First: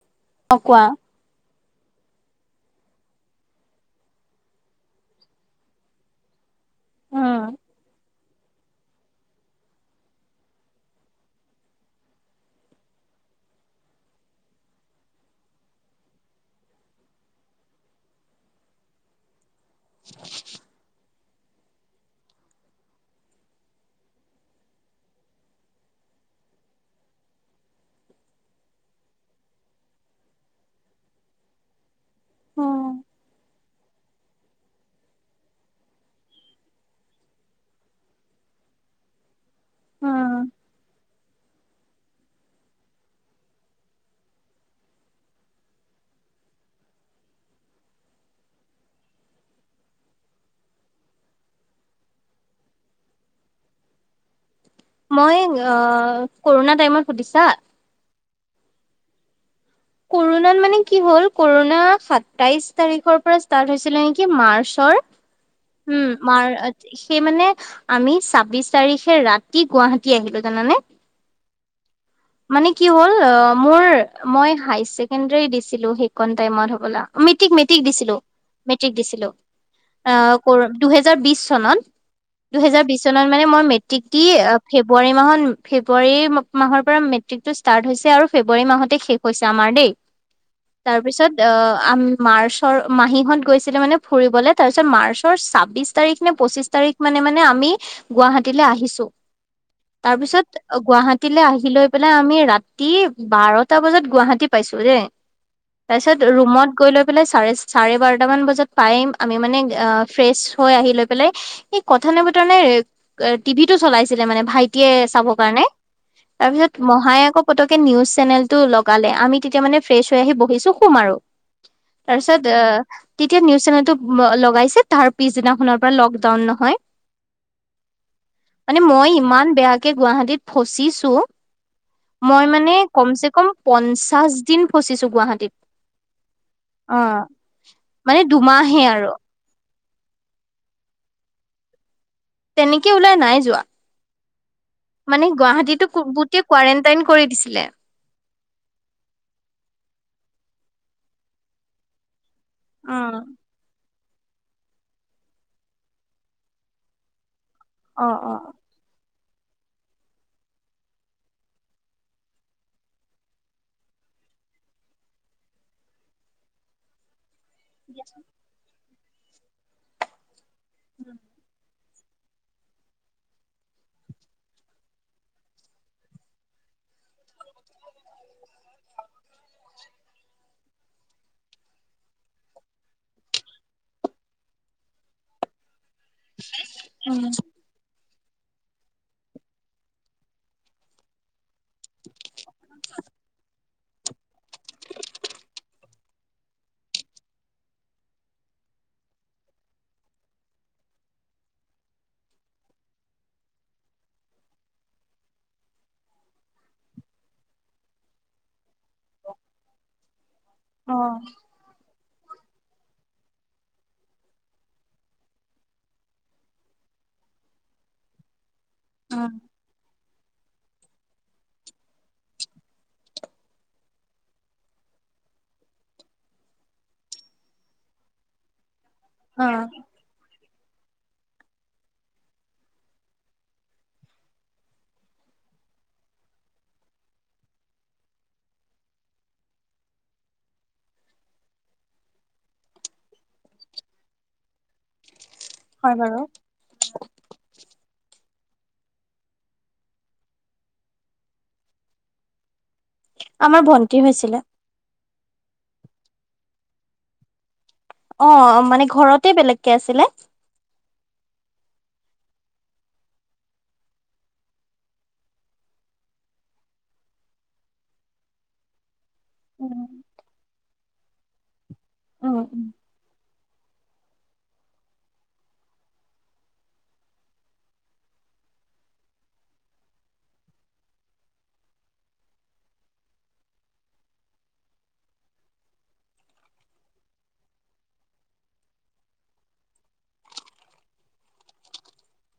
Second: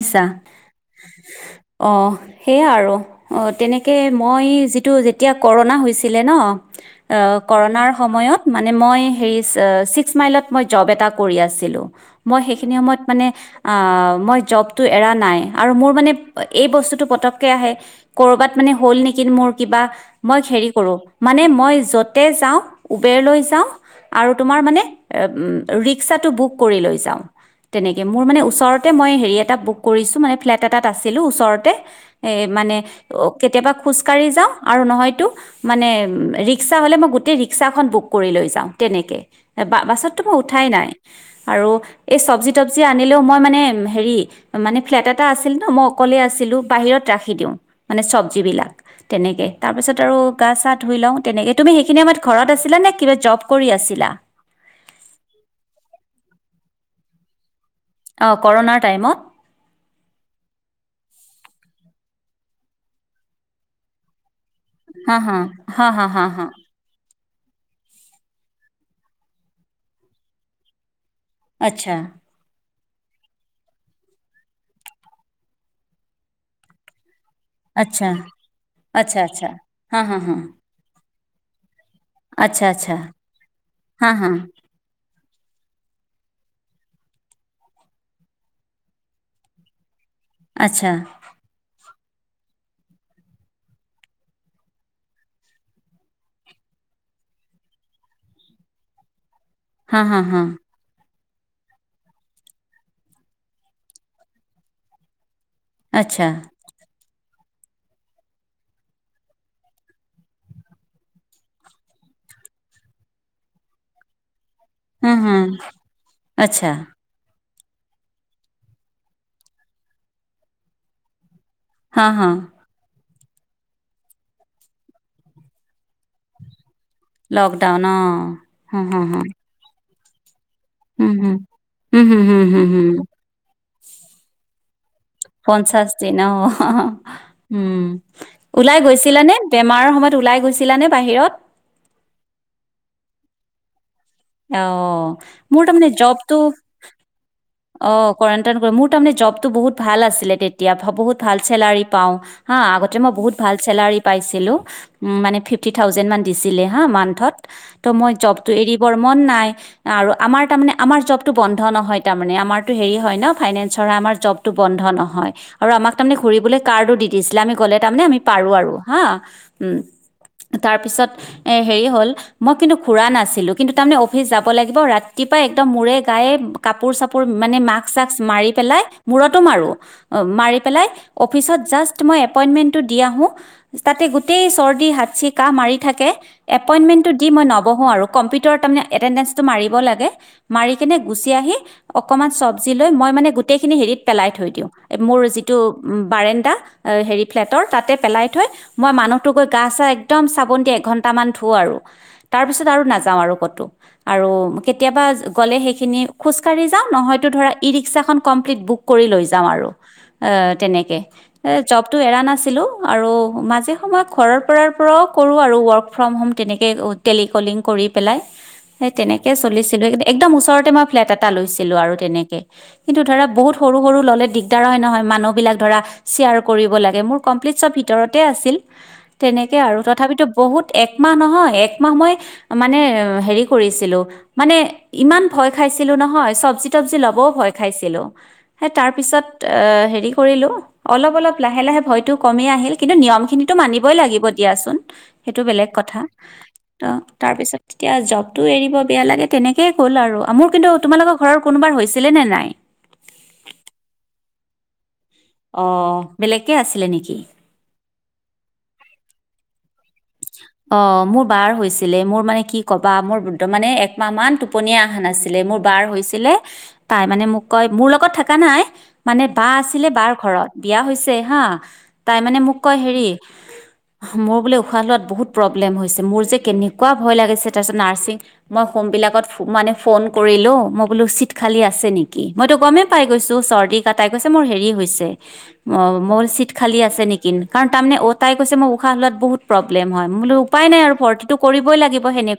নিছা অ কোৱা অ, সেয়া আৰু অ তেনেকে মই যিটো যেতিয়া ক'ৰণা হৈছিলে ন অ, উম ক'ৰনা সময়ত মানে মই হেই চিস্কমাইলত মই জব এটা কৰি আছি মই সেইখিনি সময়ত মানে মই জব টো এৰা নাই আৰু মোৰ মানে এই বস্তুটো পতককে আহে কৰবাত মানে হ'ল নেকি মোৰ। কিবা মই হেৰি কৰো মানে মই যতে যাওঁ উবেৰলৈ যাওঁ। আৰু তোমাৰ মানে ৰিক্সাটো বুক কৰি লৈ যাওঁ। তেনেকে মোৰ মানে ওচৰতে মই হেৰিয়াত টা বুক কৰিছো মানে ফ্লেট এটাত আছিলোঁ ওচৰতহে মানে উম কেতিয়াবা খোজকাঢ়ি যাওঁ আৰু নহয়তো মানে ৰিক্সা হ'লে মই গোটেই ৰিক্সাখন বুক কৰি লও। যাওঁ তেনেকে বা বাছতটো মই উঠাই নাই আৰু এই চবজি তবজি আনিলেও মই মানে হেৰি মানে ফ্লেট এটা আছিল ন মই অকলে আছিলো বাহিৰত ৰাখি দিওঁ মানে চব্জি বিলাক তেনেকে। তাৰপিছত আৰু গা চা ধুই লওঁ তেনেকে, তুমি সেইখিনি সময়ত ঘৰত আছিলা নে কিবা জব কৰি আছিলা? মই কৰোণা টাইমত সুধিছা? কৰণাৰ টাইমত। কৰোণাত মানে কি হল কৰোণা সাতাইশ তাৰিখৰ পৰা ষ্টাৰ্ট হৈছিলে নেকি মা চৰ হা হা হা হা উম হা হা মাৰ সেই মানে আমি ছাব্বিশ তাৰিখে ৰাতি গুৱাহাটী আহিলো জানানে। আচ্ছা। মানে কি হ'ল অ মোৰ মই হায় চছেকেণ্ডেৰী দিছিলো সেইখন টাইমত হ'বলা। মেট্ৰিক মেট্ৰিক দিছিলো মেট্ৰিক দিছিলো অ দুহেজাৰ বিশ চনত। দুহেজাৰ বিশ চনত মানে মই মেট্ৰিক দি ফেব্ৰুৱাৰী মাহত ফেব্ৰুৱাৰী মাহৰ পৰা মেট্ৰিক টো ষ্টাৰ্ট হৈছে আৰু ফেব্ৰুৱাৰী মাহতে শেষ হৈছে আমাৰ দেই। তাৰ পিছত অ আম মাৰ্চৰ মাহীহত গৈছিলে মানে ফুৰিবলে তাৰপিছত মাৰ্চৰ ছাব্বিশ তাৰিখ নে পঁচিশ তাৰিখ মানে মানে আমি গুৱাহাটীলে আহিছো। তাৰ পিছত গুৱাহাটীলে আহি লৈ পেলাই আমি ৰাতি বাৰটা বজাত- গুৱাহাটী পাইছোহি দে তাৰপাছত ৰুমত গৈ ল চাৰে চাৰে বাৰটামান বজাত পায়ে আমি মানে ফ্ৰেচ হৈ আহি লৈ পেলাই কথা নাই বতৰা নাই টিভি টো চলাইছিলে মানে ভাই টিয়ে চাব কাৰণে তাৰপাছত মহাই আকৌ পতকে নিউজ চেনেলটো ল গালে আমি তেতিয়া মানে ফ্ৰেচ হৈ আহি বহিছো শুম আৰু তাৰ পিছত অ তেতিয়া নিউজ চেনেলটো লগাইছে তাৰ পিছদিনাখনৰ পৰা লকডাউন নহয়। লকডাউন অ মানে হম হম মই হম। ইমান বেয়াকে গুৱাহাটীত ফচিছো হম হম হম মই হম হম মানে হম কমচে কম পঞ্চা দিন ফচিছো গুৱাহাটীত পঞ্চাশ দিন অ অ উম মানে ওলাই দুমাহে আৰু গৈছিলা নে? বেমাৰৰ সময়ত ওলাই গৈছিলা নে বাহিৰত? তেনেকে ওলাই নাই যোৱা। অ মানে মোৰ টাৰমানে গুৱাহাটীতো মানে জবটো গোটেই কোৱাৰেণ্টাইন কৰি দিছিলে। অ কৰানণ্টে কৰি জবটো বহুত ভাল আছিল তেতিয়া মই বহুত ভাল চেলাৰি পাওঁ। হা আগতে মই উম, বহুত ভাল চেলাৰী পাইছিলোঁ মানে ফিফটি থাউজেণ্ডমান দিছিলে হা মান্থত। ত মই অ', অ', জবতটো অ', এৰিবৰ মন নাই আৰু আমাৰ তাৰমানে আমাৰ জবটো বন্ধ নহয় তামানে আমাৰটো হে হয় ন ফাইনেন্সৰ আমাৰ জবটো বন্ধ নহয় আৰু আমাক তাৰমানে ঘুৰিবলে কাৰ্ডো দি দিছিলে গ'লে তামানে তুমি পাৰো আৰু হা তাৰপিছত হেৰি হ'ল মই কিন্তু ঘূৰা নাছিলো কিন্তু তাৰমানে অফিচ যাব লাগিব ৰাতিপোৱা একদম মূৰে গায়ে কাপোৰ চাপোৰ মানে মাস্ক চাস মাৰি পেলাই মূৰতো মাৰো মাৰি পেলাই অফিচত জাষ্ট মই এপইন্টমেন্টটো দি আহো তাতেই গোটেই ৰ্চদি হাচি কাঁহ মাৰি থাকে এপইন্টমেণ্টটো দি মই নবহো আৰু কম্পিউটাৰত তাৰেমানে এটেন্ডেচটো মাৰিব লাগে মাৰি কিনে গুচি আহি অকমান চব্জি লৈ মই মানে গোটেই হ প মোৰ যিটো বাৰো হে ফ্ তাতে পেলাই থৈ মই মানুহত গৈ গা চা একদম চাবোন দিিয় এঘন্টামান ধুওঁ আৰু তাৰ পিছত আৰু নাযাওঁ আৰু ক'তো আৰু কেতিয়াবা গ'লে সেইখিনি খোজকাঢি যাওঁ নহয়ো ধৰা ই ৰিক্াখন কমপ্লিট বুক লৈ য আৰু তেনেকে এৰা নাছিলো আৰু মাজে সময়ত ঘৰৰ পৰাাৰ পৰাও কৰো আৰু ৱৰ্ক ফ্ৰম হোম তেনেকে তেনেকৈ উম, চলিছিলোঁ একদম ওচৰতে মই ফ্লেট এটা লৈছিলোঁ আৰু তেনেকৈ কিন্তু ধৰা বহুত সৰু সৰু ল'লে দিগদাৰ হয় নহয় মানুহবিলাক ধৰা শ্বেয়াৰ কৰিব লাগে মোৰ কমপ্লিট চব ভিতৰতে আছিল তেনেকে অ', আৰু তথাপিতো বহুত একমাহ নহয় একমাহ মই মানে হেৰি কৰিছিলো মানে ইমান ভয় খাইছিলো নহয় চবজি তবজি লবও ভয় খাইছিলো সেই তাৰ পিছত অ হেৰি কৰিলো অলপ অলপ লাহে লাহে ভয়তো কমেই আহিল কিন্তু নিয়ম খিনিতো মানিবই লাগিব দিয়াচোন সেইটো বেলেগ হয় কথা বাৰু। ত তাৰপিছত তেতিয়া জব ো এৰিব বেয়া লাগে তেনেকেই গ'ল আৰু মোৰ কিন্তু তোমালোকৰ ঘৰত কোনোবাৰ হৈছিলে নে নাই আমাৰ ভণ্টি হৈছিলে অ বেলেগকে আছিলে নেকি অ মানে ঘৰতে বেলেগকে আছিলে আচ্ছা অ মোৰ বাৰ হৈছিলে মোৰ মানে কি কবা মোৰ মানে একমাহ মান টোপনীয়া অহা নাছিলে মোৰ বাৰ হৈছিলে তাই মানে মোক কয় মোৰ লগত থকা নাই মানে বা উম, আছিলে বাৰ ঘৰত বিয়া হৈছে হা তাই মানে উম, মোক উম। কয় হেৰি মোৰ বোলে উশাহ লোৱাত বহুত প্ৰব্লেম হৈছে মোৰ যে কেনেকুৱা ভয় লাগিছে তাৰপিছত ফ কৰিলো মই বোলো চিট খালি আছে নেকি মইতো গমেই পাই গৈছো চি কাই গৈছে ম হেৰি মোৰ চিট খালি আছে নেকি কাৰণ তাৰমানে অ তাই কৈছে মই উশাহ হলোৱাত বহুত ন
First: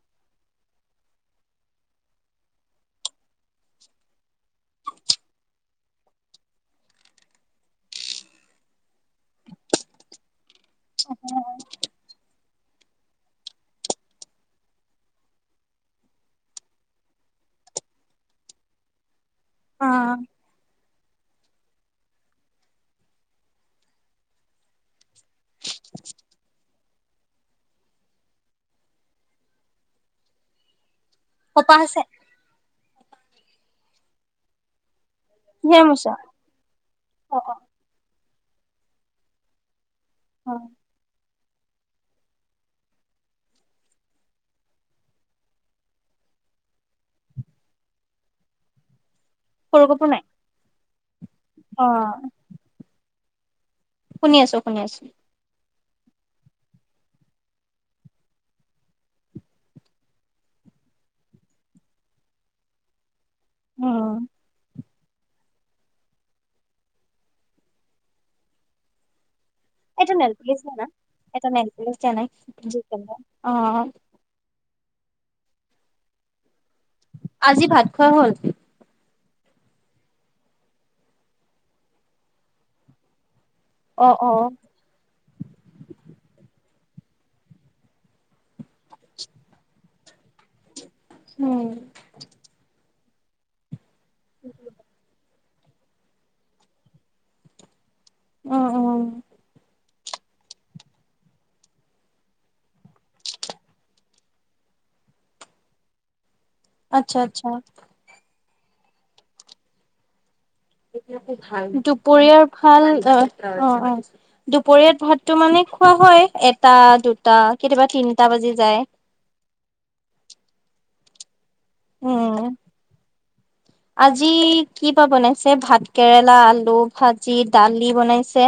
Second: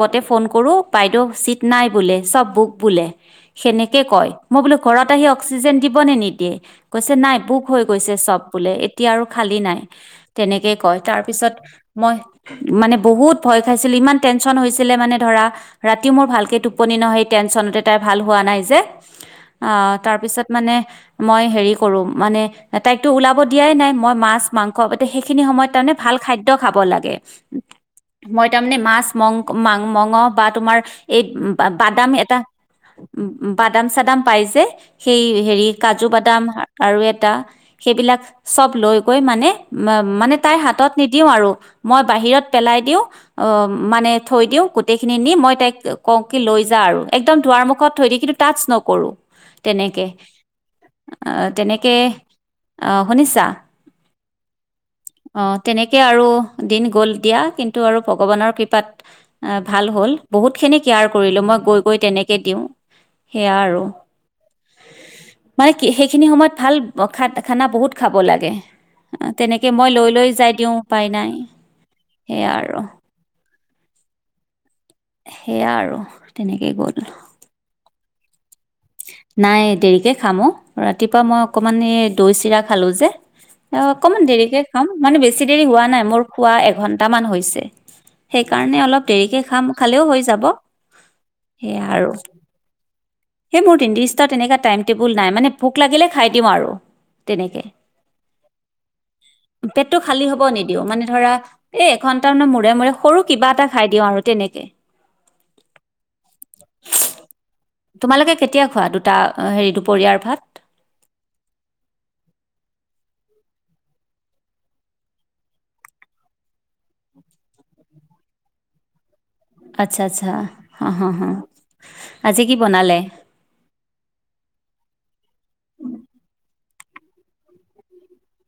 হব ফ কৰো বাইদেউ চিট নাই বোলে চব বুক বোলে সেনেকে কয় মই বোলো ঘৰত আহি অক্সিজেন দিব নে নিদিয়ে কৈছে নাই ভোক হৈ গৈছে চব বোলে এতিয়া আৰু খালী নাই তেনেকেই কয় তাৰ পিছত মই মানে বহুত ভয় খাইছিলো ইমান টেনশচন হৈছিলে মানে ধৰ ৰাতি মোৰ ভালকে টোপনি নহয় সেই টেনচনতে তাই ভাল হোৱা নাই যে অ তাৰপিছত মানে মই হেৰি কৰোম মানে তাইকতো ওলাব দিয়াই নাই মই মাছ মাংস সেইখিনি সময়ত তাৰমানে ভাল খাদ্য খাব লাগে মই তাৰমানে মাছ মং মাং মঙ বা তোমাৰ এই কপাহ আছে বাদাম এটা বাদাম চাদাম পাই যে সেই হেৰি কিহে কাজু মুছা বাদাম আৰু এটা অ', অ', সেইবিলাক চব লৈ গৈ মানে মানে তাইৰ অ', হাতত নিদিওঁ আৰু মই বাহিৰত পেলাই দিওঁ অ মানে থৈ দিওঁ গোটেই খিনি নি মই তাই লৈ একম দাৰ মুখত থৈ দি কিন্তু টাছ নকৰো সৰু তেনেকে কাপোৰ নাই আহ তেনেকে অ', আহ শুনিছা শুনি আছো শুনি আছো তেনেকে আৰু দিন গ'ল দিয়া কিন্তু আৰু ভগৱানৰ কৃপাত ভাল হ'ল বহুত কেনে কেয়াৰ কৰিলো মই গৈ গৈ তেনেকে দিওঁ সেয়া আৰু উম, মানে সেইখিনি সময়ত ভাল খ খানা বহুত খাব লাগে তেনেকে মই লৈ এটা লৈ নল যাই দিওঁ উপায় নাই প্ছ ন সেয়া আৰু প্ অ সেয়া আৰু তেনেকে গৈ আজি ভাত খোৱা হ'ল নাই দেৰিকে খামো ৰাতিপুৱা মই অকমান এই দৈ চিৰা খালো যে অ অকনমান দেৰিকে খাাম মানে বেছি দেৰি হোৱা নাই মোৰ খোৱা এঘন্টা এটামান হৈছে সেইকাৰণে অলপ দেৰিকে খাম খালেও হৈ যাব উম, সেইয়া আৰু। সেই মোৰ তিনিদষ্টাৰ তেনেক টাইম টেবুল নাই মানে ভোক লাগিলে খাই দিওঁ আৰু, তেনেকে। অ'-অ'। পেটটো খালী হ'ব নিদিও, মানে ধৰা এ এঘন্টাম মানৰ মূৰে মূৰে সৰু কিবা এটা খাই দিও আৰু তেনেকে। [inaudible] আচ্ছা আচ্ছা। তোমালোকে কেতিয়া খোৱা দুটা, হেৰি দুপৰীয়াৰ ভাত? দুপৰীয়াৰ ভাল অ'-অ', দুপৰীয়াৰ ভাতটো মানে হয় হয়, এটা দুটা, কেতিয়াবা তিনটা বাজি যায়। আচ্ছা আচ্ছা, হা-হা-হা। উম, আজি কি বা বনাইছে ভাত কেৰেলা আল আলু ভাজি দালি বনাইছে,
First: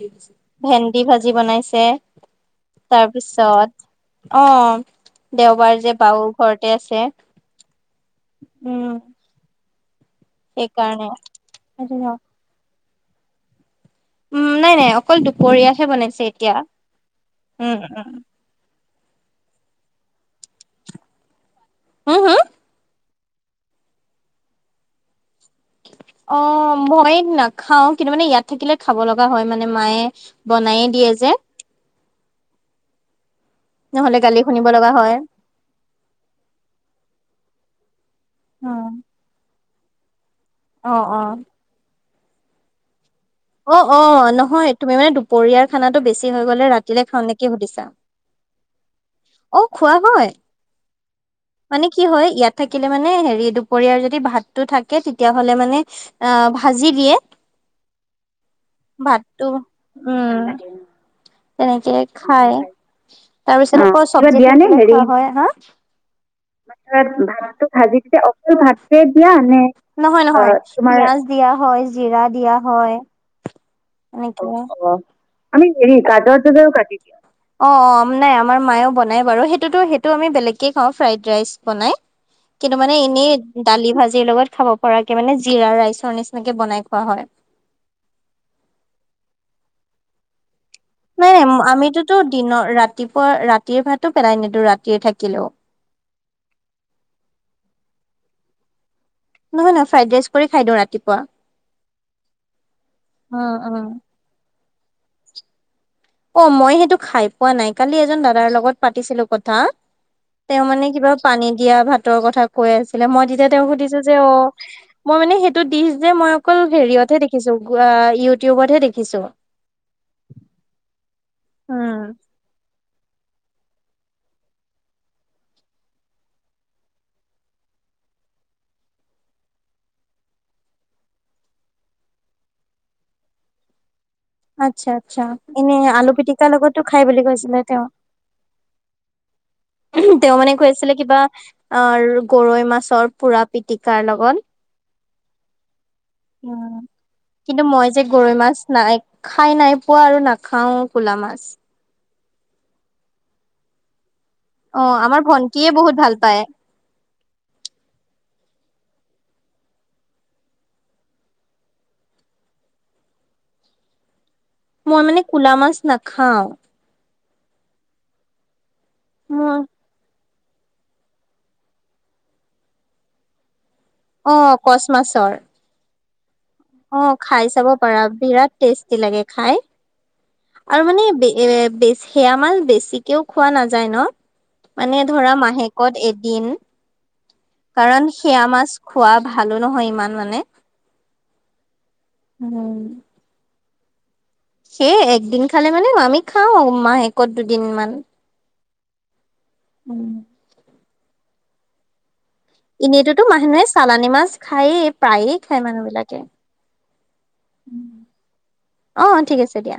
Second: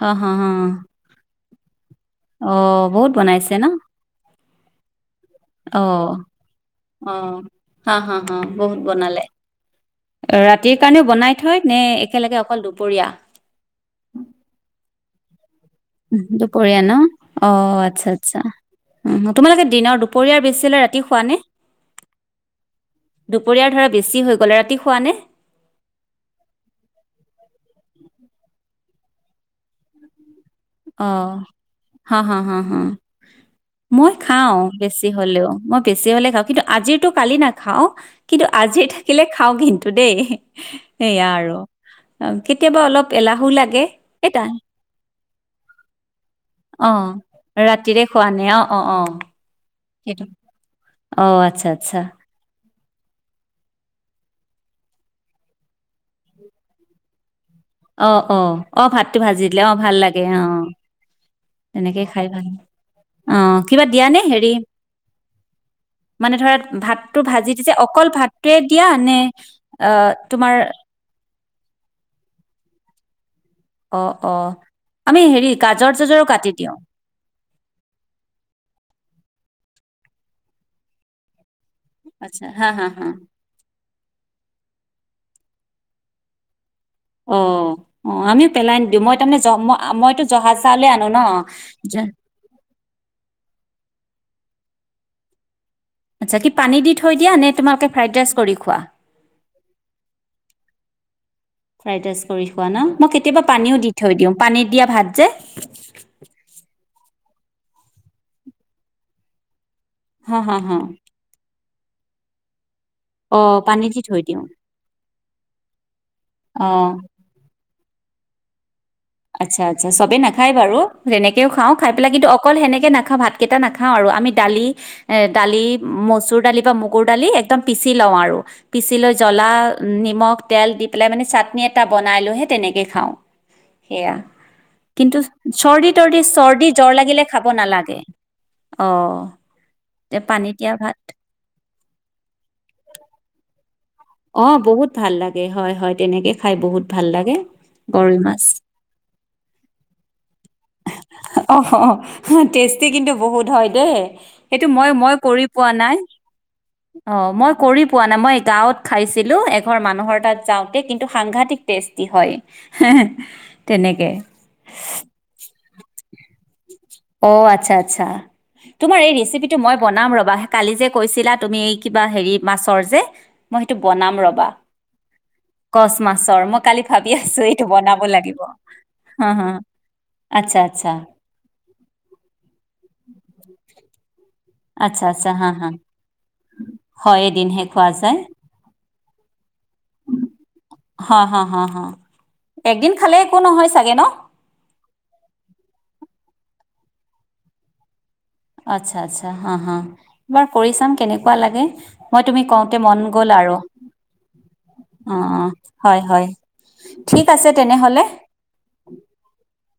হ হ হ ভেন্দি ভাজি বনাইছে অ' বহুত বনাইছে ন। তাৰপিছত অ' দেওবাৰ যে বাও ঘৰতে আছে। হা-হা-হা বহুত উম, বনালে। ৰাতিৰ সেইকাৰণে কাৰণেও বনাই থয় নে একেলগে অকল দুপৰীয়া? উম নাই-নাই অকল দো দুপৰীয়া ন উম, অ', উম, আচ্ছা আচ্ছা। উ' তোমালোকে দিনৰ, দুপৰীয়াৰ বেছি ৰাতি খুৱা নে? হা হা? দুপৰীয়াৰ ধৰা বেছি হৈ গল ৰাতি খোৱা নে? অ' মই নাখাও কিন্তু মানে ইয়াত থাকিলে খাব লগা হয় মানে মায়ে বনায়ে দিয়ে যে হা-হা-হা-হা। মই নহলে গালি খাও শুনিব লগা বেছি হয় হলেও, মই বেছি হলে খাওঁ কিন্তু আজিৰো কালি না খাওঁ, কিন্তু আজি থাকিলে খাওঁ কিন্তু দেই, অ অ সেয়া আৰু। অ' কেতিয়াবা অলপ এলাহো লাগে অ', এই অ', তা নহয় তুমি মানে দুপৰ ৰিয়াৰ খানাটো বেছি হৈ গলে অ', ৰাতিলে খাওঁ নেকি সুধিছা, ৰাতিৰে খোৱা নাই অ', অ', অ', অ'। খোৱা সেইটো হয়, অ', আচ্ছা মানে আচ্ছা। কি হয় ইয়াত থাকিলে মানে হেৰি দুপৰীয়াৰ যদি ভাতটো থাকে, তেতিয়া হলে মানে অ' ভাজি দিয়ে। অ'-অ', অ', ভাতটো ভাজি দিলে অ' ভাল লাগে উম অ'। তেনেকে খাই ভাল খায় লাগে। অ', কিবা তাৰপিছত দিয়া নে হেৰি আকৌ হয়, [unintelligible] হা। মানে ধৰা ম ভাতটো [unintelligible] ভাতো দিছে ভাজি অকল ভাতটোৱে ভাতে দিয়া নে, ন নহয় তোমাৰ দিয়া হয়, জিৰা দিয়া হয় অ', এনেকে অ', আমি হেৰি আমি গাজৰ দেৰি চাজৰো কৰও কাটি দিওঁ। কাট দা, অ'-অ' নাইমাৰ মায়েও বনাই বাৰু সেইটোতো সেইটো আমি বেলেগকে খাওঁ ফ্ৰাইড ৰাইচ বনাই, আচ্ছা হা কিন্তু হা মানে হা। এনেই দালি ভাজিৰ লগত খাব পৰা মানে জিৰা ৰাইৰ নিচিনাকে বনাই। খোৱা হয় অ', অ', আমিও পেলাই নিদিওঁ মই তাৰে মইতো জহাজ নাই নাই আমিতোতো দিনৰ, ৰাতিপুৱা ৰাতিৰ ভাতো পেলাই নিদো টো ৰাতিয়ে থাকিলেও আচ্ছা কি পানী দি থৈ দিয়া নে, তোমালোকে ফ্ৰাইড ৰাইচ কৰি খোৱা? নহয় নহয়, ফ্ৰাইড ৰাইচ কৰি খাই দিওঁ ৰাতিপুৱা। ফ্ৰাইড ৰাইচ কৰি খোৱা ন, মই কেতিয়াবা উম পানীও উম দি থৈ দিওঁ, পানীত দিয়া ভাত যে অ', মই সেইটো খাই পোৱা নাই কালি এজন দাদাৰ লগত পাতিছিলো কথা হ হ তেওঁ হ মানে কিবা পানী দিয়া ভাতৰ কথা কৈ আছে পে মই অ তেতিয়া তেওঁক পানী সুধিছো দি যে থৈ অ দিওঁ মই মানে সেইটো দিশ যে মই অকল অ হেৰিয়তহে দেখিছো ইউটিউবতহে দেখ আচ্ছা আচ্ছা, চবে নাখায় বাৰু, তেনেকেও খাওঁ, খাই পেলাই কিন্তু অকল সেনেকে না [unintelligible] ভাতকেইটা নাখাওঁ আৰু আমি দালি এ দালি মচুৰ দালি বা মগুৰ দালি একদম পিচি লওঁ আৰু পিচি লৈ জলা, নিমখ, তেল দি পেলাই মানে চাটনি এটা বনাই লৈ সেই তেনেকেই খাওঁ। [inaudible] সেয়া আচ্ছা কিন্তু আচ্ছা এনে চৰ্দি আলু তৰ্দি পিটিকাৰ চৰ্দি লগতো জ্বৰ খাই বুলি লাগিলে খাব কৈছিলে তেওঁ। নালাগে। অ তে তেওঁ পানী মানে কৈ দিয়া আছিলে ভাত কিবা আ গৰৈ মাছৰ পুৰা পিতিকাৰ লগত অ বহুত ভাল লাগে হয় হয়। তেনেকে খাই বহুত ভাল লাগে কিন্তু মই যে গৰৈ মাছ নাই খাই নাই পোৱা আৰু না খাওঁ ক'লা মাছ। অ টেষ্টি কিন্তু বহুত হয় দেই। সেইটো অ মই মই আমাৰ কৰি পোৱা ভন্টিয়ে নাই বহুত ভাল পায় অ মই কৰি পোৱা নাই মই গাঁৱত খাইছিলো এঘৰ মানুহৰ তাত যাওঁতে কিন্তু সাংঘাতিক টেষ্টি হয় তেনেকে। মই মানে কুলা মাছ নাখাও। অ আচ্ছা আচ্ছা, তোমাৰ এই ৰেচিপিটো মোৰ মই বনাম ৰবা। কালি যে কৈছিলা তুমি এই কিবা হেৰি মাছৰ যে মই সেইটো বনাম অ ৰবা কচ মাছৰ। কচ মাছৰ মই কালি অ ভাবি আছো খাই এইটো চাব বনাব পাৰা লাগিব বিৰাট টেষ্টি লাগে হা হা খাই আচ্ছা আৰু আচ্ছা মানে এ বেছি সেয়া মাছ বেছিকেও খোৱা নাযায় ন আচ্ছা মানে আচ্ছা ধৰা হা হা মাহেকত এদিন। হয় এদিনহে খোৱা কাৰণ যায় সেয়া মাছ খোৱা ভালো নহয় ইমান মানে হা হা হা হা, উম একদিন খালে একো নহয় চাগে ন? সেই একদিন খালে মানে আমি খাওঁ মাহেকত দুদিন মান। আচ্ছা আচ্ছা হা হা উম এইবাৰ কৰি চাম কেনেকুৱা লাগে। মই তুমি কওঁতে মন এনেইতোতো গ'ল আৰু, মানুহে চালানী মাছ খায়েই অ প্ৰায়ে খায় মানুহ হয় বিলাকে হয়। ঠিক আছে তেনেহলে। অ ঠিক আছে দিয়া